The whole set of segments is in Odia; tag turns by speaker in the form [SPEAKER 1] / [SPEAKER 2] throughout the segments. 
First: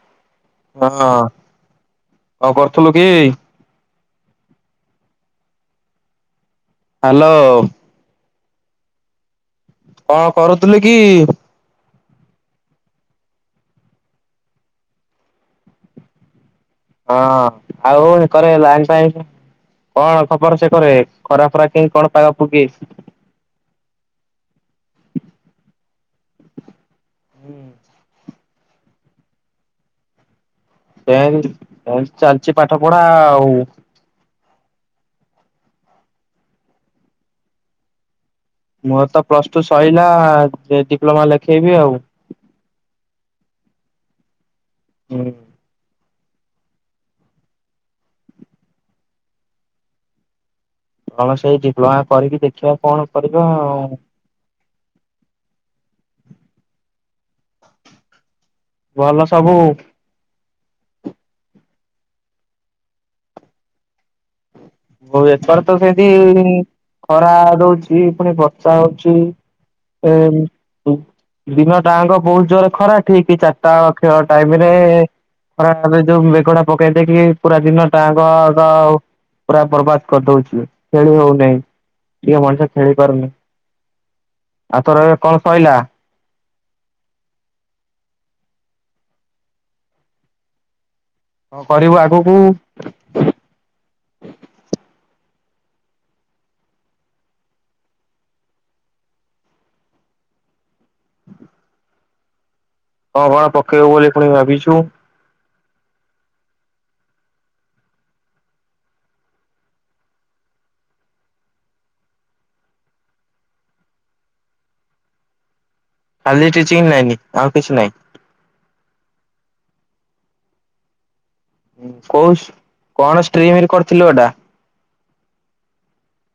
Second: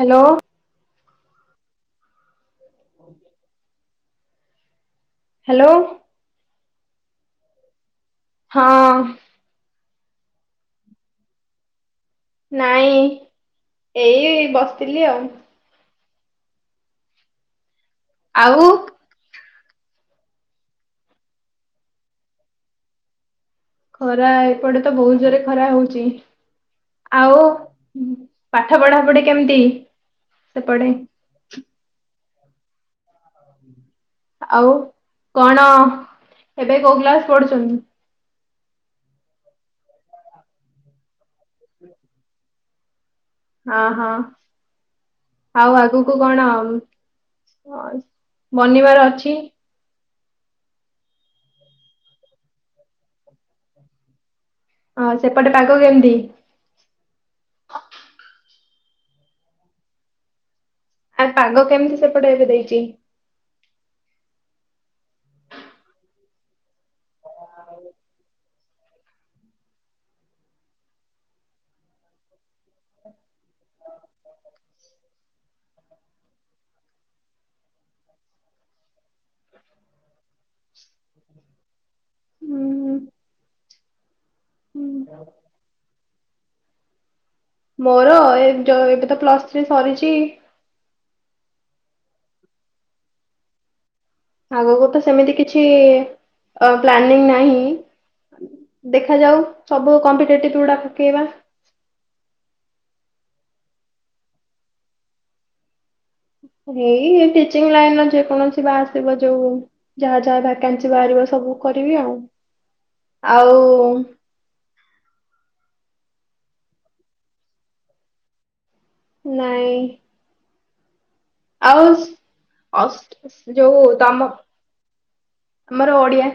[SPEAKER 1] ହ୍ୟାଲୋ
[SPEAKER 2] ହଁ। କଣ କରୁଥିଲୁ କି?
[SPEAKER 1] ହାଲୋ।
[SPEAKER 2] ହାଲୋ।
[SPEAKER 1] ହଁ।
[SPEAKER 2] କଣ କରୁଥିଲୁ କି?
[SPEAKER 1] ନାଇଁ ଏଇ ବସିଥିଲି ଆଉ।
[SPEAKER 2] ହଁ ଆଉ ହେକରେ
[SPEAKER 1] ଆଉ
[SPEAKER 2] ଲାଇନ୍ ଫାଇନ୍ କଣ ଖବର ସେ କରେ। ଖରା ଫରା କିମିତି କଣ ପାଗ ପୁଗି
[SPEAKER 1] ଖରା ଏପଟେ ତ ବହୁତ ଜୋରେ ଖରା ହଉଛି। ଆଉ ପାଠ ପଢା ପଢି କେମତି?
[SPEAKER 2] ସେମତି ସେମତି ଚାଲିଚି ପାଠ ପଢା ଆଉ।
[SPEAKER 1] ଆଉ କଣ ଏବେ କୋଉ କ୍ଲାସ ପଢୁଛନ୍ତି।
[SPEAKER 2] ମୋର ତ ପ୍ଲସ ଟୁ ସଇଲା ଏ ଡିପ୍ଲୋମା ଲେଖେଇବି ଆଉ।
[SPEAKER 1] ଅହଁ
[SPEAKER 2] ହୁଁ
[SPEAKER 1] ଆଉ ଆଗୁ କୁ କଣ ଅ ବନିବାର ଅଛି।
[SPEAKER 2] କଣ ସେଇ ଡିପ୍ଲୋମା କରିକି, ଦେଖିବା କଣ କରିବା ଆଉ।
[SPEAKER 1] ହଁ ସେପଟେ ପାଗ କେମିତି
[SPEAKER 2] ଭଲ ସବୁ।
[SPEAKER 1] ଆ ପାଗ କେମିତି ସେପଟେ ଏବେ ଦେଇଚି
[SPEAKER 2] ହୋଉ ଏଥର ତ ସେମିତି ଖରା ଦୋଉଛି ପୁଣି ବର୍ଷା ହୋଉଚି। ସେମ୍ [unintelligible] ଦିନ ଟାଙ୍କ ବହୁତ ଜୋର ଖରା! ଠିକ୍ ଚାରିଟା ବେଳ ଖେଳ ଟାଇମ ରେ ଖରା ପରେ ଯୋଉ ମେଘୁଡା ପକେଇ ଦେଇକି ପୁରା ଦିନ ଟାଙ୍କ ତ ପୁରା ବରବାଦ କରିଦଉଛି। ଖେଳି ହଉନାହିଁ ଟିକେ ମଣିଷ ଖେଳି ପାରୁନି। ଆଉ ତୋର ଏ କଣ ସଇଲା?
[SPEAKER 1] ମୋର ଏ ଯ ଏବେ ତ ପ୍ଲସ ଥ୍ରୀ ସରିଛି।
[SPEAKER 2] କ କରିବୁ ଆଗକୁ?
[SPEAKER 1] ଆଗକୁ ତ ସେମିତି କିଛି ଅ ପ୍ଲାନିଂ ନାହିଁ। ଦେଖାଯାଉ, ସବୁ କମ୍ପିଟେଟିଭ ଗୁଡା ପକେଇବା।
[SPEAKER 2] ହଁ କଣ ପକେଇବୁ ବୋଲି ଭାବିଛୁ? ହ [inaudible]
[SPEAKER 1] ଏଇ ଟିଚିଂ ଲାଇନ ର ଯେକୌଣସି ବା ଆସିବ ଯୋଉ, ଯାହା ଯାହା ଭ୍ୟାକାନ୍ସି ବାହାରିବ ସବୁ। କରିବି ଆଉ ଆଉ
[SPEAKER 2] [inaudible] ଖାଲି ଟିଚିଂ ଲାଇନି ଆଉ କିଛି ନାହିଁ।
[SPEAKER 1] ନାଇଁ। ଆଉସ୍
[SPEAKER 2] କୋଉ କଣ
[SPEAKER 1] ଅଷ୍ଟ ଅସ୍
[SPEAKER 2] ଷ୍ଟ୍ରିମରେ
[SPEAKER 1] ଯୋଉ
[SPEAKER 2] କରିଥିଲୁ ଏଟା
[SPEAKER 1] ତମ ଆମର ଓଡିଆ।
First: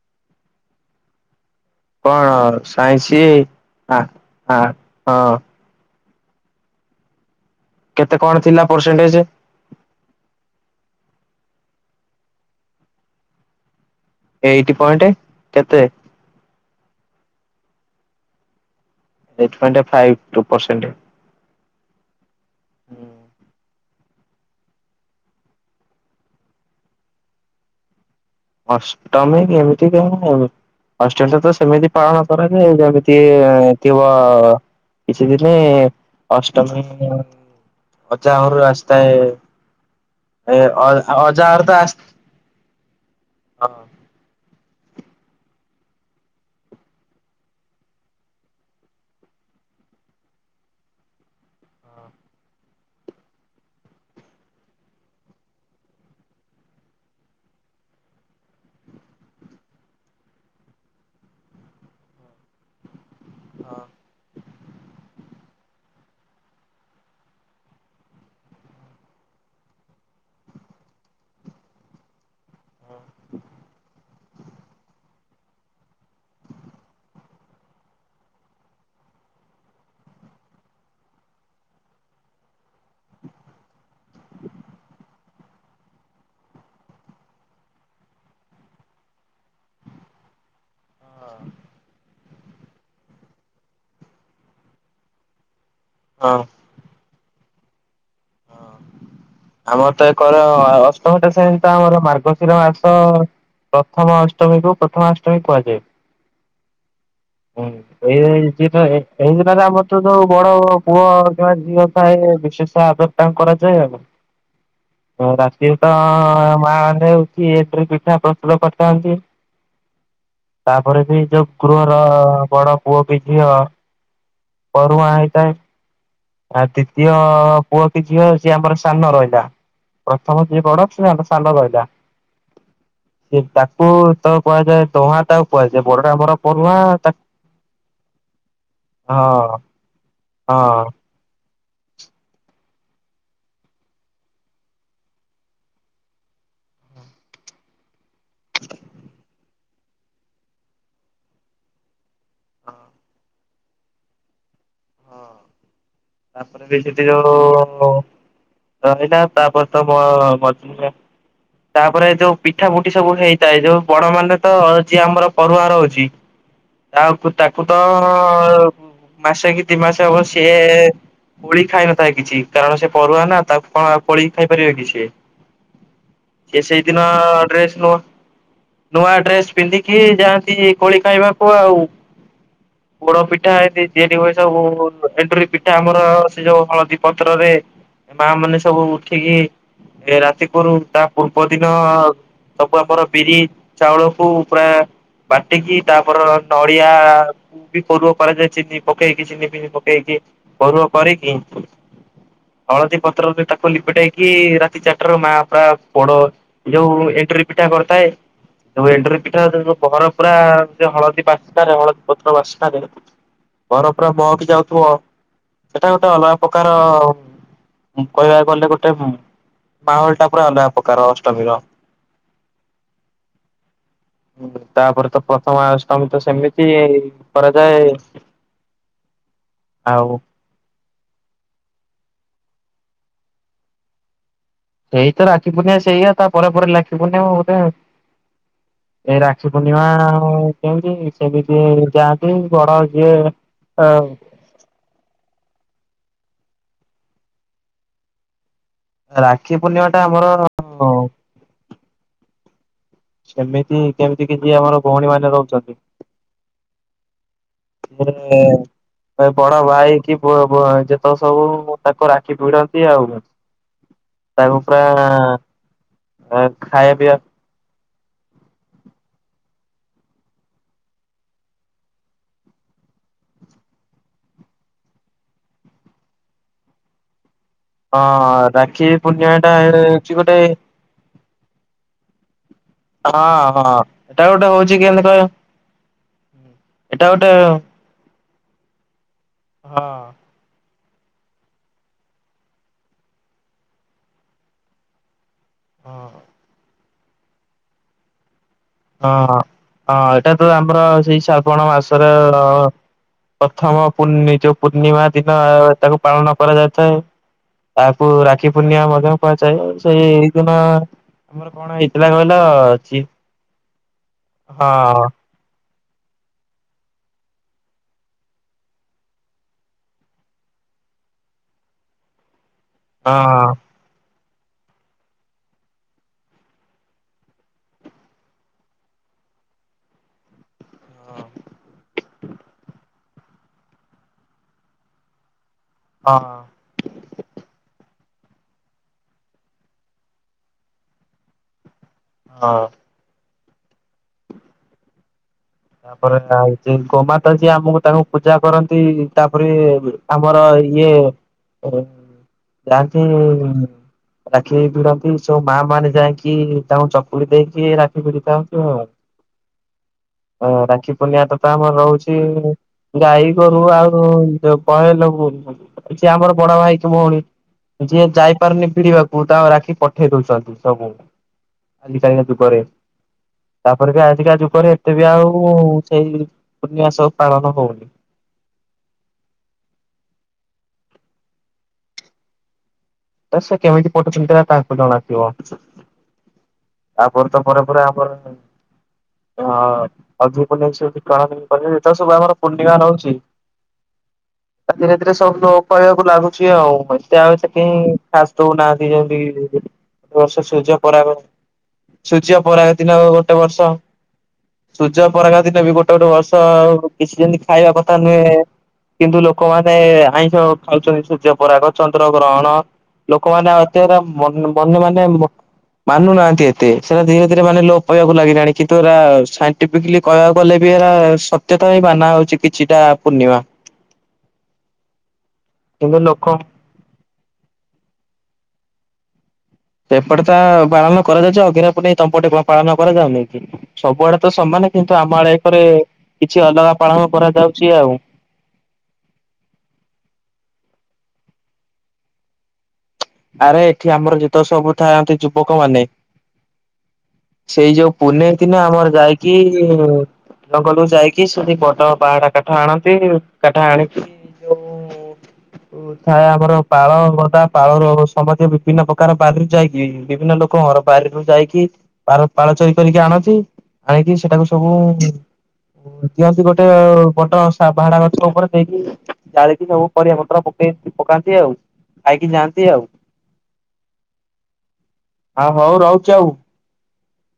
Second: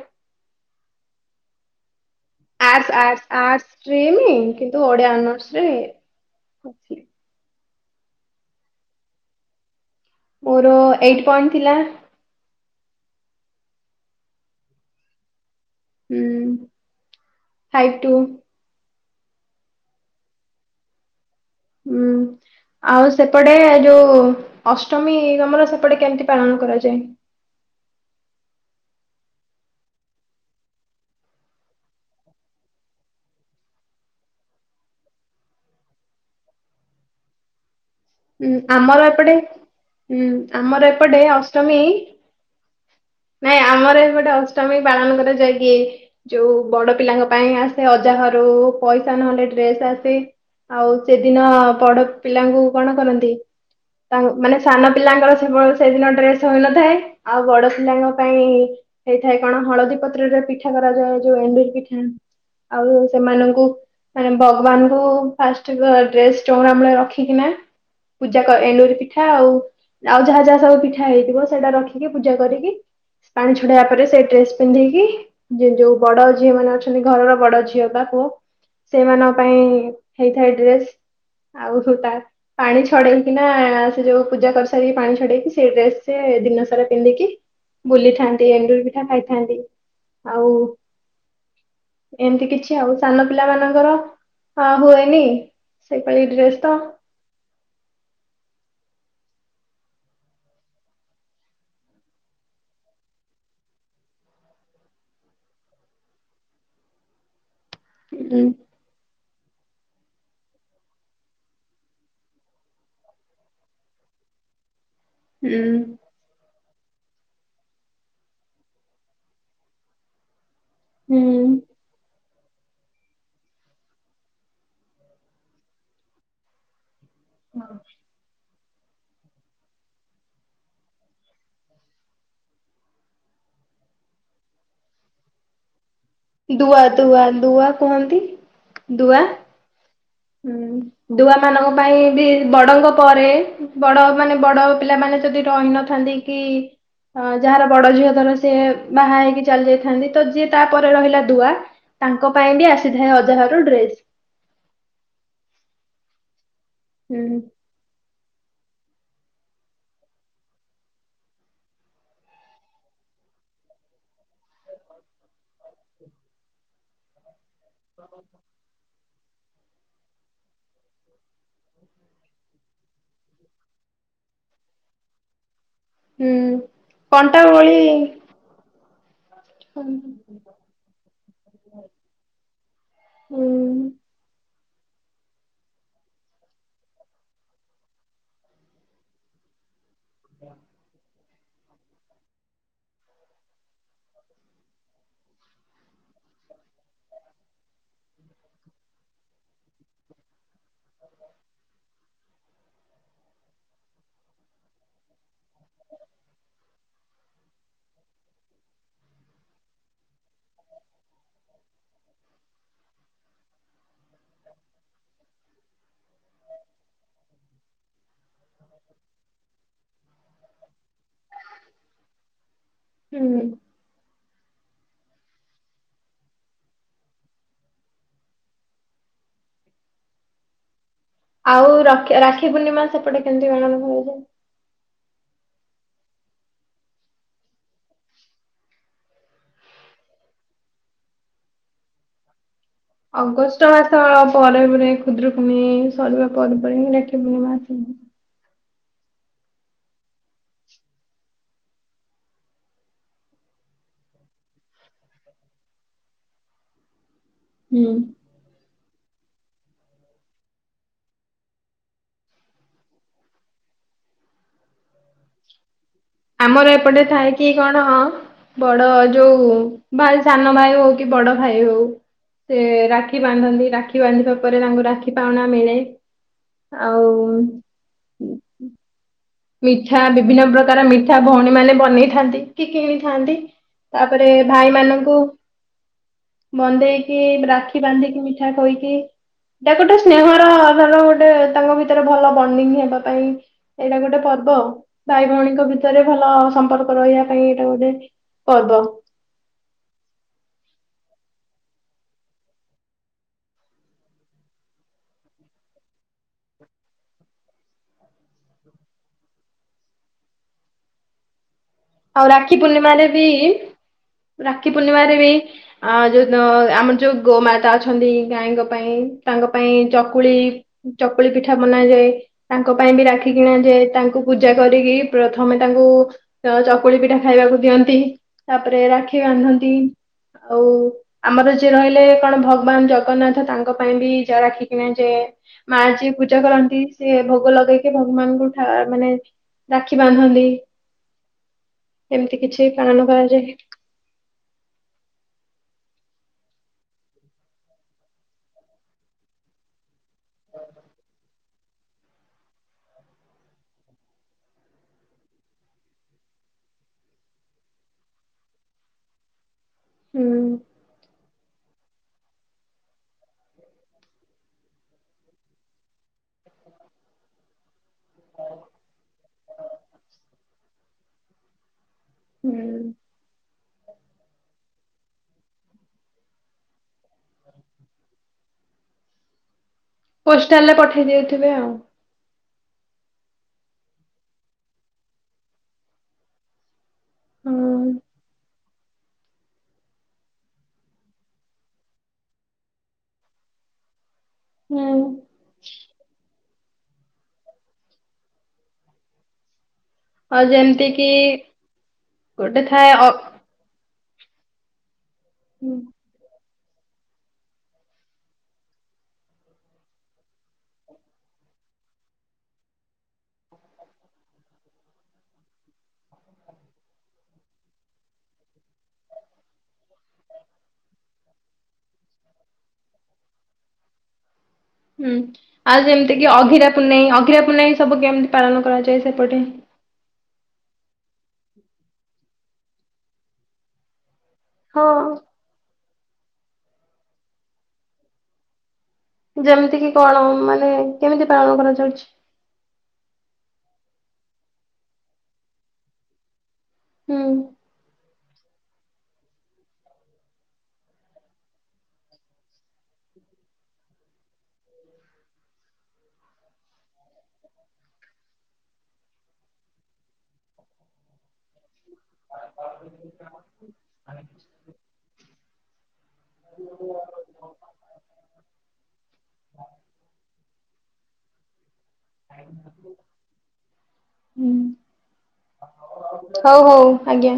[SPEAKER 2] କଣ
[SPEAKER 1] ଆର୍ଟ୍ସ
[SPEAKER 2] ସାଇନ୍ସ
[SPEAKER 1] ଆର୍ଟ୍ସ ଆର୍ଟ୍ସ
[SPEAKER 2] ଆ
[SPEAKER 1] ଷ୍ଟ୍ରିମ୍!
[SPEAKER 2] ଆ
[SPEAKER 1] କିନ୍ତୁ ଓଡିଆ
[SPEAKER 2] ହଁ
[SPEAKER 1] ଅନର୍ଶରେ [inaudible]
[SPEAKER 2] କେତେ କଣ ଥିଲା ପରସେଣ୍ଟେଜ?
[SPEAKER 1] ମୋର ଏଇଟ ପଣ୍ଟ ଥିଲା।
[SPEAKER 2] ଏଇତ ପଏଣ୍ଟ କେତେ?
[SPEAKER 1] Five two.
[SPEAKER 2] ଏଇଟ୍ ପ ଏନ୍ ଫାଇ ଟୁ ପରସେଣ୍ଟ
[SPEAKER 1] ହୁଁ, ଆଉ ସେପଟେ ଯୋଉ ଓ ଅଷ୍ଟମୀ ତମ ର ସେପଟେ କେମିତି ପାଳନ କରାଯାଏ?
[SPEAKER 2] ଅଷ୍ଟମୀ ବି ଏ ମିତି ଆଉ [unintelligible] ଅଷ୍ଟମୀ ତ ସେମିତି ପାଳନ କରାଯାଏ, ଯିଏ ଥିବ କିଛି ଦିନି ଅଷ୍ଟମୀ ଅଜା
[SPEAKER 1] ଉଁ
[SPEAKER 2] ଘର
[SPEAKER 1] ଆମର
[SPEAKER 2] ଆସିଥାଏ
[SPEAKER 1] ଏପଟେ ହୁଁ
[SPEAKER 2] ଏ
[SPEAKER 1] ଆମର ଏପଟେ
[SPEAKER 2] ଅଜାହର
[SPEAKER 1] ଅଷ୍ଟମୀ
[SPEAKER 2] ତ ଆସି [inaudible]
[SPEAKER 1] ନାଇଁ, ଆମର ଏ ପଟେ ଅଷ୍ଟମୀ ପାଳନ କରାଯାଇକି, ଯୋଉ ବଡ ପିଲାଙ୍କ ପାଇଁ ଆସେ ଅଜାହ ଘରୁ ପଇସା ଟା ମେନ୍ଦେଟରି ଡ୍ରେସ୍ ଆସେ ଆଉ ସେଦିନ ବଡ ପିଲାଙ୍କୁ କଣ କରନ୍ତି ତା ମାନେ ସାନ ପିଲାଙ୍କର ସେ ସେଦିନ ଡ୍ରେସ ହୋଇନଥାଏ ଆଉ ବଡ ପିଲାଙ୍କ ପାଇଁ ହେଇଥାଏ, କଣ ହଳଦୀ ପତ୍ରରେ ପିଠା କରାଯାଏ ଯୋଉ ଏଣ୍ଡୁରି ପିଠା ଆଉ ସେମାନଙ୍କୁ, ମାନେ ଭଗବାନଙ୍କୁ ଫାଷ୍ଟ ଡ୍ରେସ୍ ଚଉରା ମୂଳେ ରଖିକିନା ପୂଜା ଏଣ୍ଡୁରି ପିଠା ଆଉ ଆଉ ଯାହା ଯାହା ସବୁ ପିଠା ହେଇଥିବ, ସେଇଟା ରଖିକି ପୂଜା କରିକି ପାଣି ଛଡେଇବା ପରେ ସେଇ ଡ୍ରେସ ପିନ୍ଧିକି ଯୋଉ ବଡ ଝିଅ ମାନେ ଅଛନ୍ତି ଘରର ବଡ ଝିଅ ବା ପୁଅ ସେମାନଙ୍କ ପାଇଁ ହେଇଥାଏ, ଡ୍ରେସ ଆଉ ସବୁ ତା ପାଣି ଛଡେଇକି ନା ସେ ଯୋଉ ପୂଜା କରିସାରି ପାଣି ଛଡେଇକି ସେଇ ଡ୍ରେସ ସେ ଦିନ ସାରା ପିନ୍ଧିକି ବୁଲିଥାନ୍ତି, ଏଣ୍ଡୁରି ପିଠା ଖାଇଥାନ୍ତି ଆଉ
[SPEAKER 2] ହଁ [inaudible]
[SPEAKER 1] ଏମିତି କିଛି ଆଉ ସାନ ପିଲା ମାନଙ୍କର ହ ହୁଏନି ସେଇପାଳି
[SPEAKER 2] ହଁ।
[SPEAKER 1] ଡ୍ରେସ ତ
[SPEAKER 2] ହଁ [inaudible] ଆମର ତ ଏକର ଅଷ୍ଟମ ଶ୍ରେଣୀ ତ ଆମର ମାର୍ଗଶିର ମାସ ପ୍ରଥମ ଅଷ୍ଟମୀକୁ ପ୍ରଥମାଷ୍ଟମୀ କୁହାଯାଏ। ହୁଁ ଏଇଟା
[SPEAKER 1] ଉଁ
[SPEAKER 2] ଇଜୀ ତ ଏଇ ଦିନରେ ଆମ ଯୋଉ ବଡ ପୁଅ କିମ୍ବା ଝିଅ ଥାଏ ବିଶେଷ ଆଦର ତାଙ୍କ କରାଯାଏ ଆଉ ହଁ
[SPEAKER 1] ହୁଁ
[SPEAKER 2] ରାଷ୍ଟ୍ରୀୟତା ଆ ଆ ମା ରାନ୍ଧେ ଆଉ କିଏ ଏଥିରେ ପିଠା ପ୍ରସ୍ତୁତ କରିଥାନ୍ତି। ତାପରେ
[SPEAKER 1] ହୁଁ
[SPEAKER 2] ବି ଯୋଉ କୁରୁଅ ବଡ ପୁଅ ବି ଝିଅ ପରୁହାଁ ହେଇଥାଏ। ଆଉ ଦ୍ଵିତୀୟ ପୁଅ କି ଝିଅ ସିଏ ଆମର ସାନ ରହିଲା। ପ୍ରଥମ ଯିଏ ବଡ଼ ଆଉ ସେ ସାନ ରହିଲା। ସେ ତାକୁ ତ କୁହାଯାଏ ଦୁହାଁ ତାକୁ କୁହାଯାଏ। ବଡଟା ଆମର ପରୁହାଁ
[SPEAKER 1] ଦୁଆ
[SPEAKER 2] ହଁ ଅଁ
[SPEAKER 1] ଦୁଆ ଦୁଆ କୁହନ୍ତି ଦୁଆ
[SPEAKER 2] ହଁ ଅଁ
[SPEAKER 1] ହୁଁ ଦୁଆ ମାନଙ୍କ ପାଇଁ ବି ବଡଙ୍ଗ ପରେ ବଡ ମାନେ ବଡ ପିଲାମାନେ ଯଦି ରହିନଥାନ୍ତି କି ହଁ ଯାହାର ବଡ ଝିଅ ଧର ସିଏ ବାହା ହେଇକି ଚାଲି ଯାଇଥାନ୍ତି ତ ଯିଏ ତାପରେ ରହିଲା ଦୁଆ ତାଙ୍କ ପାଇଁ ବି ଆସିଥାଏ ଅଜାଘରୁ ଡ୍ରେସ।
[SPEAKER 2] ହଁ ତାପରେ ବି ସେଠି ଯୋଉ
[SPEAKER 1] ହୁଁ।
[SPEAKER 2] ରହିଲା ତାପରେ ତ ମୁ ମଝିଆ ତାପରେ ଯୋଉ ପିଠା ପୁଠି ସବୁ ହେଇଥାଏ ଯୋଉ ବଡ ମାନେ ତ ଅଛି ଆମର ପରୁଆ ରହୁଛି ଆଉ ତାକୁ ତ ଅ ମାସ କି ଦି ମାସ ହବ ସିଏ କୋଳି ଖାଇନଥାଏ କିଛି କାରଣ ସେ ପରରୁଆ ନା ତା କଣ କୋଳି ଖାଇପାରିବେ କି ସେ
[SPEAKER 1] ହୁଁ
[SPEAKER 2] ଇଏ ସେଇ ଦିନ
[SPEAKER 1] କଣ୍ଟା
[SPEAKER 2] ଡ୍ରେସ୍
[SPEAKER 1] ଓଳି
[SPEAKER 2] ନୁଆ ଡ୍ରେସ୍ ପିନ୍ଧିକି ଯାଆନ୍ତି କୋଳି ଖାଇବାକୁ ଆଉ ପୋଡ
[SPEAKER 1] ହୁଁ
[SPEAKER 2] ପିଠା ଏତି ତିଆରିହୁଏ ସବୁ। ଏଣ୍ଡୁରି ପିଠା ଆମର ସେ ଯୋଉ ହଳଦୀ ପତ୍ରରେ ମା ମାନେ ସବୁ ଉଠିକି ଏ ରାତି କରୁ ଟା ପୂର୍ବ ଦିନ ସବୁ ଆମର ବିରି ଚାଉଳକୁ ପୁରା ବାଟିକି ତାପରେ ନଡିଆ ବି କୋରୁଅ କରାଯାଏ ଚିନି ପକେଇକି ଚିନି ଫିନି ପକେଇକି। ପୋରୂହ କରିକିି ହଳଦୀ ପତ୍ର ତାକୁ ଲିପିଟେଇକି ରାତି ଚାରିଟାରୁ ମା ପୁରା ପୋଡ ଯୋଉ ଏଣ୍ଡରୀ ପି ଠା କରୁଥାଏ। ଏଣ୍ଡୁରୀ ପିଠା ଯଉ ଘର ପୁରା ଯ ହଳଦୀ ବାସ୍ନାରେ ହଳଦୀ ପତ୍ର ବାସ୍ନାରେ ଘର ପୁରା ମହକି ଯାଉଥିବ ସେଟା ଗୁଟେ ଅଲଗା ପ୍ରକାର କହିବାକୁ ଗଲେ ଗୋଟେ ମାହୋଲ ଟା ପୁରା ଅଲଗା ପ୍ରକାର ଅଷ୍ଟମୀର
[SPEAKER 1] ହୁଁ,
[SPEAKER 2] ତାପରେ ତ ପ୍ରଥମାଷ୍ଟମୀ ତ ସେମିତି କରାଯାଏ। ଆଉ,
[SPEAKER 1] ଆଉ ରକ୍ଷା ରାକ୍ଷୀ ପୂର୍ଣ୍ଣିମା ସେପଟେ କେମତି ମନା ଯାଏ।
[SPEAKER 2] ସେଇତ ରାକ୍ଷୀ ପୁର୍ଣ୍ଣିମା ସେଇଆ ତାପରେ ପରେପ ଲାଖି ପୁନି ବୋଧେ ଏଇ ରାକ୍ଷୀ ପୂର୍ଣ୍ଣିମା କେଉତି ସେମିତି ଯାଆନ୍ତି। ବଡ ଯିଏ
[SPEAKER 1] ଅଗଷ୍ଟ
[SPEAKER 2] ଅ
[SPEAKER 1] ମାସ ପରେ ପରେ ଖୁଦୁରୁକୁଣି ସରିବା ପର୍ବ ହିଁ ରାକ୍ଷୀପୂର୍ଣିମା ଅଛି।
[SPEAKER 2] ରାକ୍ଷୀ ପୂର୍ଣ୍ଣିମା ଟା ଆମର ସେମିତି କେମିତି କି ଯିଏ ଆମର ଭଉଣୀ ମାନେ ରହୁଛନ୍ତି।
[SPEAKER 1] ହୁଁ।
[SPEAKER 2] ମ [inaudible] ବଡ଼ ଭାଇକି ପ ପ ଯେତେକ ସବୁ ତାଙ୍କୁ ରାଖୀ ଭିଡନ୍ତି ଆଉ ତାରୁପା
[SPEAKER 1] ଆମର ଏପଟେ ଥାଏ କି କଣ ବଡଭାଉ ଯୋଉ ଭାଇ ସାନ ଭାଇ ହଉ କି ବଡ ଭାଇ ହଉ ରେ ରାକ୍ଷୀ ବାନ୍ଧନ୍ତି ରାକ୍ଷୀ ବାନ୍ଧିବା ପରେ ତାଙ୍କୁ ରାକ୍ଷୀ ପାଉଣା ମିଳେ। ଆଉ?
[SPEAKER 2] ହଁ ରାକ୍ଷୀ ପୂର୍ଣ୍ଣିମା ଟା
[SPEAKER 1] ମିଠା
[SPEAKER 2] ହଉଛି ଗୋଟେ
[SPEAKER 1] ବିଭିନ୍ନ ପ୍ରକାର ମିଠା ଭଉଣୀ ମାନେ ବନେଇଥାନ୍ତି କି
[SPEAKER 2] ହଁ
[SPEAKER 1] କିଣିଥାନ୍ତି
[SPEAKER 2] ହଁ ଏଟା
[SPEAKER 1] ତାପରେ
[SPEAKER 2] ଗୋଟେ ହଉଛି କେ କହ?
[SPEAKER 1] ବନ୍ଧେଇକି ରାକ୍ଷୀ ବାନ୍ଧିକି ମିଠା ଖୋଇକି ଯାକୁ
[SPEAKER 2] ହଁ
[SPEAKER 1] ଗୋଟେ ସ୍ନେହର ଭ ଗୋଟେ ତାଙ୍କ ଭିତରେ ଭଲ ବଣ୍ଡିଙ୍ଗ ହେବା ପାଇଁ ଏଇଟା ଗୋଟେ ପର୍ବ ଆଉ। ଭାଇ ଭଉଣୀଙ୍କ
[SPEAKER 2] ହଁ
[SPEAKER 1] ଭିତରେ ଭଲ ସମ୍ପର୍କ ରହିବା ପାଇଁ ଏଇଟା ଗୋଟେ ପର୍ବ
[SPEAKER 2] ହଁ ହଁ ଏଇଟା ତ ଆମର ସେଇ ଶ୍ରାବଣ ମାସର ପ୍ରଥମ ପୂର୍ଣି ଯୋଉ ପୂର୍ଣ୍ଣିମା ଦିନ ତାକୁ ପାଳନ କରାଯାଇଥାଏ। ତାକୁ ରାକ୍ଷୀ ପୂର୍ଣ୍ଣିମା ମଧ୍ୟ କୁହାଯାଏ। ସେଇ ଏଇ ଦିନ ଆମର କଣ ଏଇଥିଲା
[SPEAKER 1] ଆଉ
[SPEAKER 2] କହିଲ
[SPEAKER 1] ରାକ୍ଷୀ
[SPEAKER 2] ଛି
[SPEAKER 1] ପୂର୍ଣ୍ଣିମାରେ ବି ରାକ୍ଷୀ ପୂର୍ଣ୍ଣିମାରେ ବି। ଆ ଯୋଉ ଆମର ଯୋଉ ଗୋମାତା ଅଛନ୍ତି ଗାଈଙ୍କ ପାଇଁ ତାଙ୍କ ପାଇଁ ଚକୁଳି ଚକୁଳି ପିଠା ବନାଯାଏ। ତାଙ୍କ ପାଇଁ ବି ରାକ୍ଷୀ
[SPEAKER 2] ହଁ।
[SPEAKER 1] କିିଣା ଯେ ତାଙ୍କୁ ପୂଜା କରିକି ପ୍ରଥମେ ତାଙ୍କୁ ତ ଚକୁଳି ପିଠା ଖାଇବାକୁ ଦିଅନ୍ତି ତାପରେ ରାକ୍ଷୀ ବାନ୍ଧନ୍ତି। ଆଉ ଆମର ଯିଏ ରହିଲେ କଣ ଭଗବାନ ଜଗନ୍ନାଥ ତାଙ୍କ ପାଇଁ ବି ଜା ରାଖିକିନା ଯାଏ। ମା
[SPEAKER 2] ହଁ
[SPEAKER 1] ଯିଏ ପୂଜା କରନ୍ତି ସିଏ ଭୋଗ ଲଗେଇକି ଭଗବାନଙ୍କୁ ମାନେ ରାକ୍ଷୀ ବାନ୍ଧନ୍ତି। ଏମିତି କିଛି
[SPEAKER 2] ହଁ।
[SPEAKER 1] ପାଳନ କରାଯାଏ।
[SPEAKER 2] ତାପରେ ଆଉ ଗୋମାତା ଯିଏ ଆମକୁ ତାଙ୍କୁ ପୂଜା କରନ୍ତି ତାପରେ ଆମର ଇଏ [unintelligible] ଯାଆନ୍ତି। ରାକ୍ଷୀ ଭିଡନ୍ତି ସବୁ ମା ମାନେ ଯାଇକି ତାଙ୍କୁ ଚକୁଳି ଦେଇକି ରାକ୍ଷୀ ଭିଡ଼ି ଥାନ୍ତି ଆଉ। [inaudible]
[SPEAKER 1] ହୁଁ
[SPEAKER 2] ଅ ରାକ୍ଷୀ ପୂର୍ଣ୍ଣିଆ ତ ଆମର ରହୁଛି ଗାଈ ଗୋରୁ ଆଉ କହେଲବୁ। [unintelligible] ସେ ଆମର ବଡ ଭାଇ କି ଭଉଣୀ। ଯିଏ ଯାଇପାରୁନି ଭିଡିବାକୁ ତାକୁ ରାଖି ପଠେଇ ଦଉଛନ୍ତି ସବୁ। ଆଜିକା ଯୁଗରେ
[SPEAKER 1] ହୁଁ
[SPEAKER 2] ତାପରେ କି ଆଜିକା ଯୁଗରେ ତେବେ ଆଉ ସେଇ ପୂର୍ଣ୍ଣିମା ସବୁ ପାଳନ ହଉନି। [inaudible]
[SPEAKER 1] ପୋଷ୍ଟାଲ ରେ ପଠେଇଦଉଥିବେ ଆଉ।
[SPEAKER 2] ତ ସେ କେମିତି ଫୋଟ ଚିନ୍ତି ତାକୁ ଜଣାଥିବ। ତାପରେ ତ ପରେ ପରେ
[SPEAKER 1] ହୁଁ।
[SPEAKER 2] ଆମର ଅ [unintelligible] ସବୁ ଆମର ପୂର୍ଣ୍ଣିମା ରହୁଛି। ଧୀରେ
[SPEAKER 1] ହୁଁ।
[SPEAKER 2] ଧୀରେ ସବୁ ଲ କହିବାକୁ ଲାଗୁଛି ଆଉ ମେ ଆଉ ସେକ ଖାସି ଦୌନାହାନ୍ତି ଯେମିତିକି ଗୋଟେ ବର୍ଷ
[SPEAKER 1] ଆଉ ଯେମିତି କିି
[SPEAKER 2] ସୂର୍ଯ୍ୟପରାଗ
[SPEAKER 1] ଗୋଟେ
[SPEAKER 2] ସୂର୍ଯ୍ୟପରାଗ
[SPEAKER 1] ଥାଏ
[SPEAKER 2] ଦିନ
[SPEAKER 1] ଅ
[SPEAKER 2] ଗୋଟେ ବର୍ଷ ସୂର୍ଯ୍ୟପରାଗ ଦିନ ବି
[SPEAKER 1] ହୁଁ
[SPEAKER 2] ଗୋଟେ ଗୋଟେ ବର୍ଷ କିଛି ଯେମିତି ଖାଇବା କଥା ନୁହେଁ। କିନ୍ତୁ ଲୋକମାନେ ଆଇଁଷ ଖାଉଛନ୍ତି ସୂର୍ଯ୍ୟପରାଗ ଚନ୍ଦ୍ର ଗ୍ରହଣ। ଲୋକମାନେ [unintelligible] ମନ ମାନେ ମାନୁନାହାନ୍ତି ଏତେ ସେଟା ଧୀରେ ଧୀରେ ମାନେ ଲୋପ ପାଇବାକୁ ଲାଗିଲାଣି କିନ୍ତୁ ଏଟା ସାଇଣ୍ଟିଫିକଲି କହିବାକୁ ଗଲେ ବି ସତ୍ୟତା ହ ମାନା ହଉଛି କିଛିଟା ପୂର୍ଣ୍ଣିମା।
[SPEAKER 1] ହୁଁ ଆଉ
[SPEAKER 2] କିନ୍ତୁ
[SPEAKER 1] ଯେମିତି
[SPEAKER 2] ଲୋକ
[SPEAKER 1] କି ଅଘିରା ପୂନେଇ ଅଘିରା ପୂନେଇ ସବୁ କେମିତି ପାଳନ କରାଯାଏ ସେପଟେ?
[SPEAKER 2] ଏପଟେ ତା ପାଳନ କରାଯାଉଛି ଅଗିରା ପୁନେଇ ତମପଟେ ପାଳନ କରାଯାଉନାଇି କି ସବୁଆଡେ? ତ ସମାନେ
[SPEAKER 1] ହଁ
[SPEAKER 2] କିନ୍ତୁ ଆମ ଆଡରେ କିଛି ଅଲଗା ପାଳନ କରାଯାଉଛି ଆଉ।
[SPEAKER 1] ଯେମିତି କି କଣ ମାନେ କେମିତି ପାଳନ କରାଯାଉଛି?
[SPEAKER 2] ଆରେ ଏଠି ଆମର ଯେତେ ସବୁ ଥାଆନ୍ତି ଯୁବକ ମାନେ।
[SPEAKER 1] ହୁଁ।
[SPEAKER 2] ସେଇ ଯୋଉ ପୁନେଇ ଦିନ ଆମର ଯାଇକି ଇ ଲଙ୍ଗଲକୁ ଯାଇକି ସେଠି ବଡ ବାହାଟା କାଠ ଆଣନ୍ତି କାଠ ଆଣିକି ଯୋଉ ଥାଏ ଆମର ପାଳ ଗଦା ପାଳର ଅବସ୍ ସମସ୍ତ ବିଭିନ୍ନ ପ୍ରକାର ବାହାରରୁ ଯାଇକି ବିଭିନ୍ନ ଲୋକଙ୍କର ବାରିରୁ ଯାଇକି ାର ପାଳ ଚୋରି କରିକି ଆଣଛି ଆଣିକି ସେଟାକୁ ସବୁ ଦିଅନ୍ତି ଗୋଟେ ବଡ ବାହାଡା ଗଛ ଉପରେ ନେଇକି ଜାଳିକି ଯବୁ ପର ପ୍ର ପକାନ୍ତି ଆଉ ଖାଇକି ଯାଆନ୍ତି ଆଉ।
[SPEAKER 1] ହୁଁ
[SPEAKER 2] ଆ ହଉ ରହୁଛି ଆଉ।
[SPEAKER 1] ହଉ ହଉ ଆଜ୍ଞା।